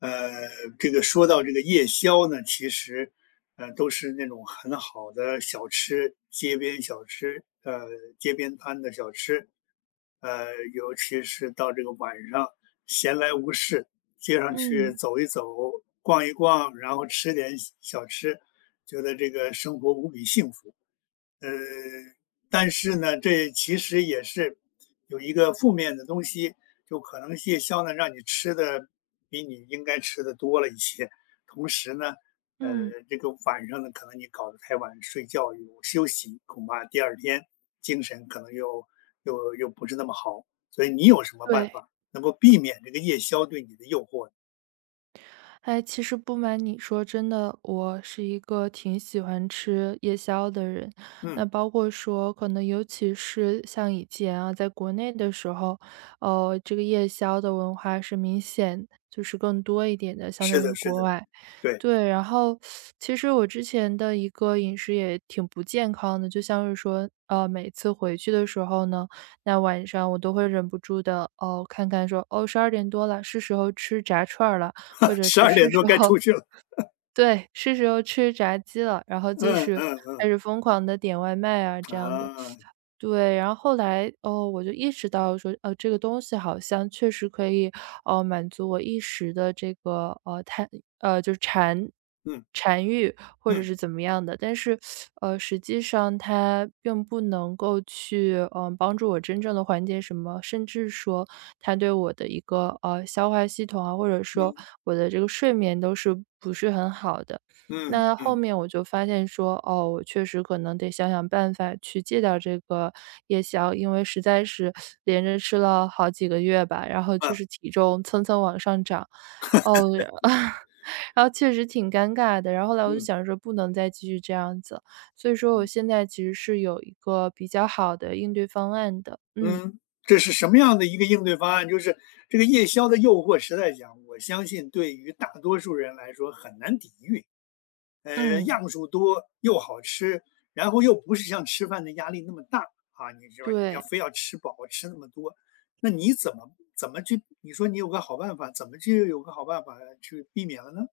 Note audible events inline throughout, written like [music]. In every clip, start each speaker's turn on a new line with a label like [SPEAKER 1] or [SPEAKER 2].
[SPEAKER 1] 呃，这个说到这个夜宵呢，其实，都是那种很好的小吃，街边小吃，街边摊的小吃。呃，尤其是到这个晚上，闲来无事，街上去
[SPEAKER 2] 嗯
[SPEAKER 1] 走一走，逛一逛，然后吃点小吃，觉得这个生活无比幸福。呃，但是呢，这其实也是有一个负面的东西，就可能夜宵呢让你吃的比你应该吃的多了一些，同时呢，呃，
[SPEAKER 2] 嗯，
[SPEAKER 1] 这个晚上呢，可能你搞得太晚睡觉有休息，恐怕第二天精神可能又不是那么好，所以你有什么办
[SPEAKER 2] 对。
[SPEAKER 1] 法能够避免这个夜宵对你的诱惑呢？
[SPEAKER 2] 哎，其实不瞒你说，真的，我是一个挺喜欢吃夜宵的人。
[SPEAKER 1] 嗯，
[SPEAKER 2] 那包括说，可能尤其是像以前啊，在国内的时候，这个夜宵的文化是明显就是更多一点的，相
[SPEAKER 1] 是
[SPEAKER 2] 对于
[SPEAKER 1] 的，是
[SPEAKER 2] 国
[SPEAKER 1] 的，
[SPEAKER 2] 外。
[SPEAKER 1] 对，
[SPEAKER 2] 对，然后其实我之前的一个饮食也挺不健康的，就像是说，每次回去的时候呢，那晚上我都会忍不住的，哦，看看说，哦，十二点多了，是时候吃炸串儿了，或
[SPEAKER 1] [laughs]
[SPEAKER 2] 者
[SPEAKER 1] 十
[SPEAKER 2] 是
[SPEAKER 1] 二点
[SPEAKER 2] 是时
[SPEAKER 1] 多该
[SPEAKER 2] 候，
[SPEAKER 1] 出
[SPEAKER 2] [laughs]
[SPEAKER 1] 去了。
[SPEAKER 2] 对，是时候吃炸鸡了，然后就
[SPEAKER 1] 嗯
[SPEAKER 2] 是
[SPEAKER 1] 嗯嗯，
[SPEAKER 2] 开始疯狂的点外卖啊，这样的。
[SPEAKER 1] 啊，
[SPEAKER 2] 对，然后后来，哦，我就意识到说，这个东西好像确实可以，满足我一时的这个，就是馋
[SPEAKER 1] 嗯
[SPEAKER 2] 馋欲或者
[SPEAKER 1] 嗯
[SPEAKER 2] 是怎么样的，但是，实际上它并不能够去，帮助我真正的缓解什么，甚至说它对我的一个，消化系统啊，或者说
[SPEAKER 1] 嗯。
[SPEAKER 2] 我的这个睡眠都是不是很好的。
[SPEAKER 1] 嗯
[SPEAKER 2] 那后
[SPEAKER 1] 嗯，
[SPEAKER 2] 面我就发现说，哦，我确实可能得想想办法去戒掉这个夜宵，因为实在是连着吃了好几个月吧，然后就
[SPEAKER 1] 啊，
[SPEAKER 2] 是体重蹭蹭往上涨，哦，[laughs] 然后确实挺尴尬的。然后后来我就
[SPEAKER 1] 嗯
[SPEAKER 2] 想说不能再继续这样子，所以说我
[SPEAKER 1] 嗯
[SPEAKER 2] 现在其实是有一个比较好的应对方案的。嗯
[SPEAKER 1] 嗯，这是什么样的一个应对方案？就是这个夜宵的诱惑，实在讲，我相信对于大多数人来说很难抵御。
[SPEAKER 2] 嗯，
[SPEAKER 1] 样数多又好吃，然后又不是像吃饭的压力那么大啊！你说你要
[SPEAKER 2] 对。
[SPEAKER 1] 非要吃饱吃那么多，那你怎么去？你说你有个好办法，怎么就有个好办法去避免了呢？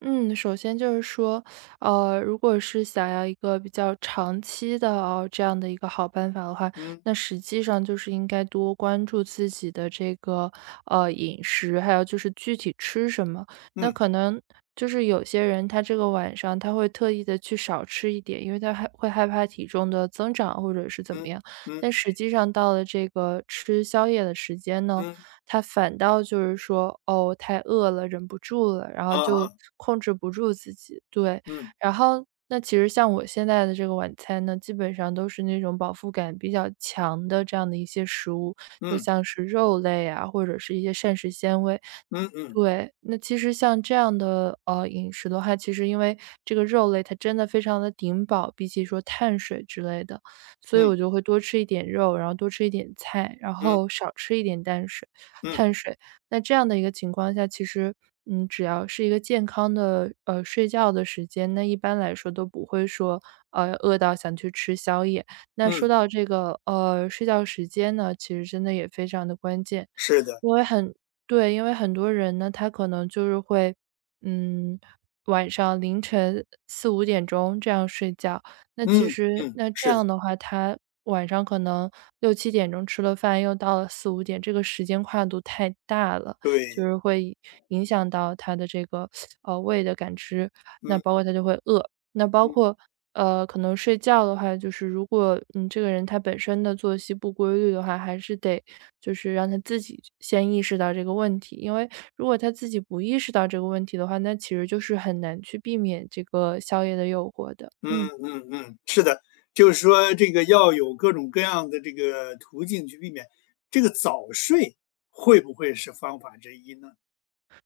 [SPEAKER 2] 嗯，首先就是说，如果是想要一个比较长期的哦，这样的一个好办法的话，
[SPEAKER 1] 嗯
[SPEAKER 2] 那实际上就是应该多关注自己的这个饮食，还有就是具体吃什么。那
[SPEAKER 1] 嗯
[SPEAKER 2] 可能就是有些人他这个晚上他会特意的去少吃一点，因为他会害怕体重的增长或者是怎么
[SPEAKER 1] 嗯
[SPEAKER 2] 样。
[SPEAKER 1] 嗯
[SPEAKER 2] 但实际上到了这个吃宵夜的时间呢，
[SPEAKER 1] 嗯
[SPEAKER 2] 他反倒就是说，哦，太饿了，忍不住了，然后
[SPEAKER 1] 啊
[SPEAKER 2] 就
[SPEAKER 1] 哈
[SPEAKER 2] 控制不住自己，对。
[SPEAKER 1] 嗯
[SPEAKER 2] 然后那其实像我现在的这个晚餐呢，基本上都是那种饱腹感比较强的这样的一些食物，就
[SPEAKER 1] 嗯
[SPEAKER 2] 像是肉类啊，或者是一些膳食纤维。
[SPEAKER 1] 嗯嗯
[SPEAKER 2] 对，那其实像这样的饮食的话，其实因为这个肉类它真的非常的顶饱，比起说碳水之类的，所以
[SPEAKER 1] 嗯
[SPEAKER 2] 我就会多吃一点肉，然后多吃一点菜，然
[SPEAKER 1] 嗯
[SPEAKER 2] 后少吃一点淡水。
[SPEAKER 1] 嗯
[SPEAKER 2] 碳水。那这样的一个情况下，其实，只要是一个健康的，睡觉的时间，那一般来说都不会说，饿到想去吃宵夜。那说
[SPEAKER 1] 嗯。
[SPEAKER 2] 到这个，睡觉时间呢，其实真的也非常的关键。
[SPEAKER 1] 是的，
[SPEAKER 2] 因为很对，因为很多人呢，他可能就是会，嗯，晚上凌晨4、5点钟这样睡觉，那其
[SPEAKER 1] 嗯
[SPEAKER 2] 实
[SPEAKER 1] 嗯，
[SPEAKER 2] 那这
[SPEAKER 1] 是的，
[SPEAKER 2] 样的话，他晚上可能6、7点钟吃了饭，又到了四五点，这个时间跨度太大了，就
[SPEAKER 1] 对，
[SPEAKER 2] 是会影响到他的这个，胃的感知，那包
[SPEAKER 1] 嗯
[SPEAKER 2] 括他就会饿。那包
[SPEAKER 1] 嗯
[SPEAKER 2] 括，可能睡觉的话，就是如果，这个人他本身的作息不规律的话，还是得就是让他自己先意识到这个问题。因为如果他自己不意识到这个问题的话，那其实就是很难去避免这个宵夜的诱惑的，
[SPEAKER 1] 嗯
[SPEAKER 2] 嗯。
[SPEAKER 1] 嗯嗯，是的，就是说这个要有各种各样的这个途径去避免。这个早睡会不会是方法之一呢？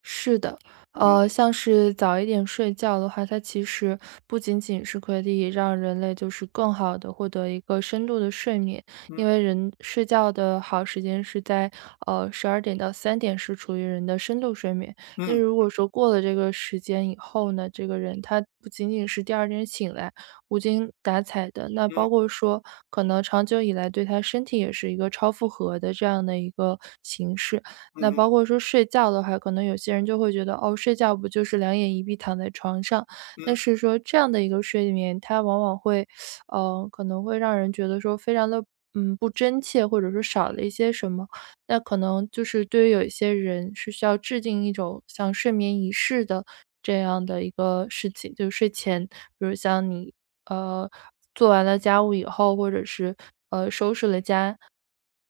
[SPEAKER 2] 是的，
[SPEAKER 1] 嗯
[SPEAKER 2] 像是早一点睡觉的话，它其实不仅仅是可以让人类就是更好的获得一个深度的睡眠，因为
[SPEAKER 1] 嗯
[SPEAKER 2] 人睡觉的好时间是在12点到3点是处于人的深度睡眠。那
[SPEAKER 1] 嗯
[SPEAKER 2] 如果说过了这个时间以后呢，这个人他不仅仅是第二天醒来无精打采的，那包
[SPEAKER 1] 嗯
[SPEAKER 2] 括说可能长久以来对他身体也是一个超负荷的这样的一个形式。
[SPEAKER 1] 嗯
[SPEAKER 2] 那
[SPEAKER 1] 哼
[SPEAKER 2] 包括说睡觉的话，可能有些人就会觉得，哦，睡觉不就是两眼一闭躺在床上，但
[SPEAKER 1] 嗯
[SPEAKER 2] 是说这样的一个睡眠，它往往会，可能会让人觉得说非常的，不真切，或者说少了一些什么。那可能就是对于有一些人是需要制定一种像睡眠仪式的这样的一个事情，就是睡前，比如像你呃做完了家务以后，或者是收拾了家，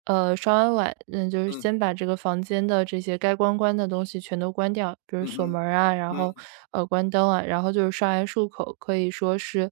[SPEAKER 2] 刷完碗，就是
[SPEAKER 1] 嗯
[SPEAKER 2] 先把这个房间的这些该关关的东西全都关掉，比如
[SPEAKER 1] 嗯
[SPEAKER 2] 锁
[SPEAKER 1] 哼
[SPEAKER 2] 门儿啊，然后
[SPEAKER 1] 嗯
[SPEAKER 2] 关灯啊，然后就是刷牙漱口，可以说是，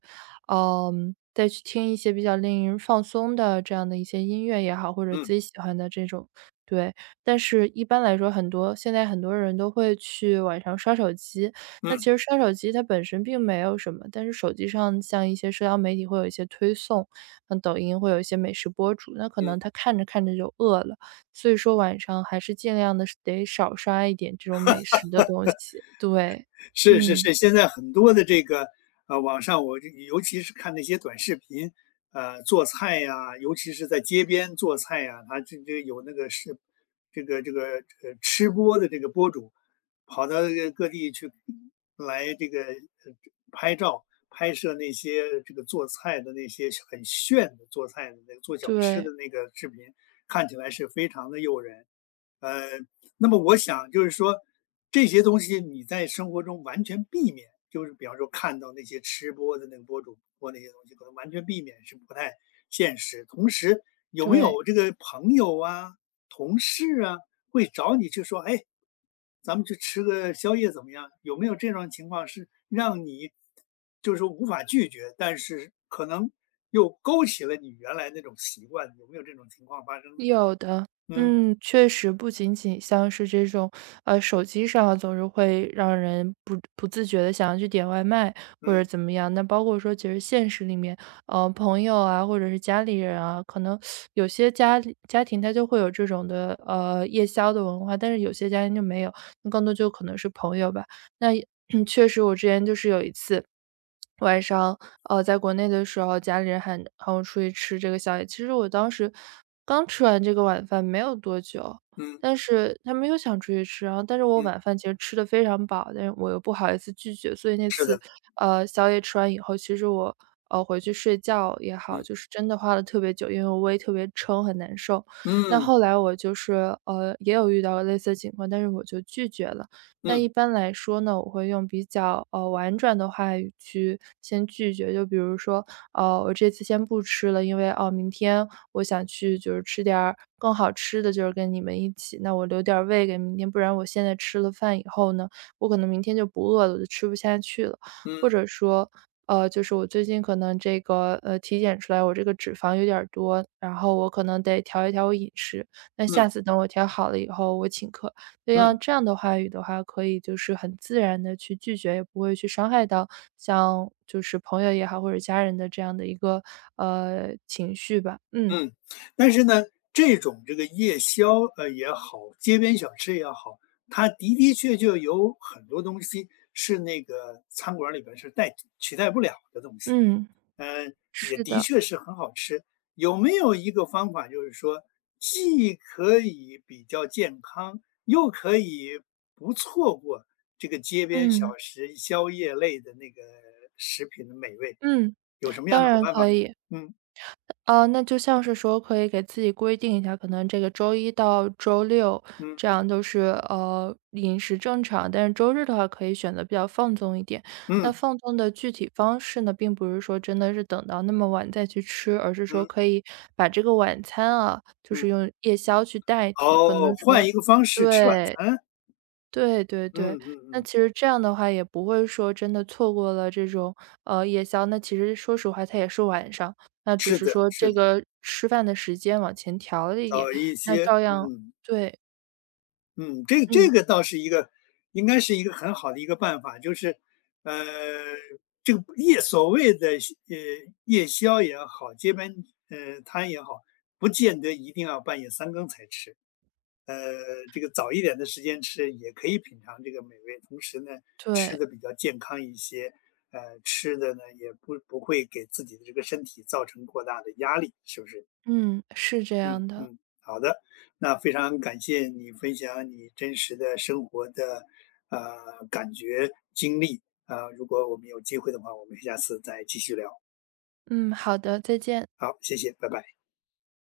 [SPEAKER 2] 再去听一些比较令人放松的这样的一些音乐也好，或者
[SPEAKER 1] 嗯
[SPEAKER 2] 自己喜欢的这种。对，但是一般来说，现在很多人都会去晚上刷手机。那其
[SPEAKER 1] 嗯
[SPEAKER 2] 实刷手机它本身并没有什么，但是手机上像一些社交媒体会有一些推送，像抖音会有一些美食博主，那可
[SPEAKER 1] 嗯。
[SPEAKER 2] 能他看着看着就饿了，所以说晚上还是尽量的得少刷一点这种美食的东西。对，
[SPEAKER 1] 是是
[SPEAKER 2] 嗯，
[SPEAKER 1] 是，现在很多的这个网上我这尤其是看那些短视频，做菜呀、尤其是在街边做菜呀、他这有那个是这个吃播的这个博主，跑到这个各地去来这个拍照拍摄那些这个做菜的那些很炫的做菜的那个做小吃的
[SPEAKER 2] 对
[SPEAKER 1] 那个视频，看起来是非常的诱人。呃，那么我想就是说，这些东西你在生活中完全避免，就是比方说看到那些吃播的那个博主播那些东西，可能完全避免是不太现实。同时，有没
[SPEAKER 2] 对。
[SPEAKER 1] 有这个朋友啊、同事啊，会找你去说，哎，咱们去吃个宵夜怎么样？有没有这种情况是让你就是说无法拒绝，但是可能又勾起了你原来那种习惯？有没有这种情况发生呢？
[SPEAKER 2] 有的，
[SPEAKER 1] 嗯
[SPEAKER 2] 嗯，确实不仅仅像是这种，手机上啊总是会让人不自觉的想要去点外卖或者
[SPEAKER 1] 嗯
[SPEAKER 2] 怎么样。那包括说其实现实里面，朋友啊，或者是家里人啊，可能有些家庭他就会有这种的，夜宵的文化，但是有些家庭就没有，那更多就可能是朋友吧。那也 [clears throat] 确实我之前就是有一次，晚上，在国内的时候，家里人喊我出去吃这个宵夜。其实我当时刚吃完这个晚饭没有多久，
[SPEAKER 1] 嗯嗯
[SPEAKER 2] 但是他们又想出去吃，但是我
[SPEAKER 1] 嗯。
[SPEAKER 2] 晚饭其实吃的非常饱，但是我又不好意思拒绝，所以那次，宵夜吃完以后，其实我回去睡觉也好，就是真的花了特别久，因为我胃特别撑，很难受。那
[SPEAKER 1] 嗯
[SPEAKER 2] 后来我就是也有遇到类似的情况，但是我就拒绝了。那
[SPEAKER 1] 嗯
[SPEAKER 2] 一般来说呢，我会用比较，婉转的话语去先拒绝。就比如说，我这次先不吃了，因为，哦，明天我想去就是吃点儿更好吃的，就是跟你们一起，那我留点儿胃给明天，不然我现在吃了饭以后呢，我可能明天就不饿了，我就吃不下去了。或
[SPEAKER 1] 嗯
[SPEAKER 2] 者说，就是我最近可能这个，体检出来我这个脂肪有点儿多，然后我可能得调一调我饮食，那下
[SPEAKER 1] 嗯
[SPEAKER 2] 次等我调好了以后，我请客。这
[SPEAKER 1] 嗯
[SPEAKER 2] 样这样的话语的话，可以就是很自然的去拒绝，也不会去伤害到像就是朋友也好，或者家人的这样的一个，情绪吧。嗯，
[SPEAKER 1] 嗯，但是呢，这种这个夜宵，也好，街边小吃也好，它的的确确有很多东西是那个餐馆儿里边是取代不了的东西，
[SPEAKER 2] 嗯，
[SPEAKER 1] 呃，也
[SPEAKER 2] 是
[SPEAKER 1] 的
[SPEAKER 2] 的，
[SPEAKER 1] 确是很好吃。有没有一个方法，就是说既可以比较健康，又可以不错过这个街边小
[SPEAKER 2] 嗯，
[SPEAKER 1] 食、宵夜类的那个食品的美味？
[SPEAKER 2] 嗯，
[SPEAKER 1] 有什么样
[SPEAKER 2] 当
[SPEAKER 1] 的好
[SPEAKER 2] 然
[SPEAKER 1] 办法
[SPEAKER 2] 可
[SPEAKER 1] 呢？
[SPEAKER 2] 以。
[SPEAKER 1] 嗯，
[SPEAKER 2] 那就像是说可以给自己规定一下，可能这个周一到周六
[SPEAKER 1] 嗯，
[SPEAKER 2] 这样都是饮食正常，但是周日的话可以选择比较放纵一点。
[SPEAKER 1] 嗯，
[SPEAKER 2] 那放纵的具体方式呢，并不是说真的是等到那么晚再去吃，而是说
[SPEAKER 1] 嗯，
[SPEAKER 2] 可以把这个晚餐啊，就
[SPEAKER 1] 嗯，
[SPEAKER 2] 是用夜宵去代替，可
[SPEAKER 1] 哦，
[SPEAKER 2] 能
[SPEAKER 1] 换
[SPEAKER 2] 说
[SPEAKER 1] 一个方式吃晚
[SPEAKER 2] 对，
[SPEAKER 1] 餐？
[SPEAKER 2] 对对
[SPEAKER 1] 嗯
[SPEAKER 2] 对，
[SPEAKER 1] 嗯
[SPEAKER 2] 那
[SPEAKER 1] 嗯，
[SPEAKER 2] 其实这样的话也不会说真的错过了这种，夜宵。那其实说实话，它也是晚上，那只
[SPEAKER 1] 是
[SPEAKER 2] 是
[SPEAKER 1] 的
[SPEAKER 2] 说
[SPEAKER 1] 是
[SPEAKER 2] 这
[SPEAKER 1] 的，
[SPEAKER 2] 个吃饭的时间往前调了一点，
[SPEAKER 1] 找一
[SPEAKER 2] 那
[SPEAKER 1] 些
[SPEAKER 2] 照样
[SPEAKER 1] 嗯，
[SPEAKER 2] 对，
[SPEAKER 1] 嗯，这这
[SPEAKER 2] 嗯，
[SPEAKER 1] 个倒是一个应该是一个很好的一个办法，就是，呃，这个所谓的呃，夜宵也好，街边，摊也好，不见得一定要半夜三更才吃。这个早一点的时间吃也可以品尝这个美味，同时呢，吃
[SPEAKER 2] 对，
[SPEAKER 1] 的比较健康一些，吃的呢也不会给自己的这个身体造成过大的压力，是不是？
[SPEAKER 2] 嗯，是这
[SPEAKER 1] 嗯
[SPEAKER 2] 样的。
[SPEAKER 1] 嗯，好的，那非常感谢你分享你真实的生活的感觉经历啊、如果我们有机会的话，我们下次再继续聊。
[SPEAKER 2] 嗯，好的，再见。
[SPEAKER 1] 好，谢谢，拜拜。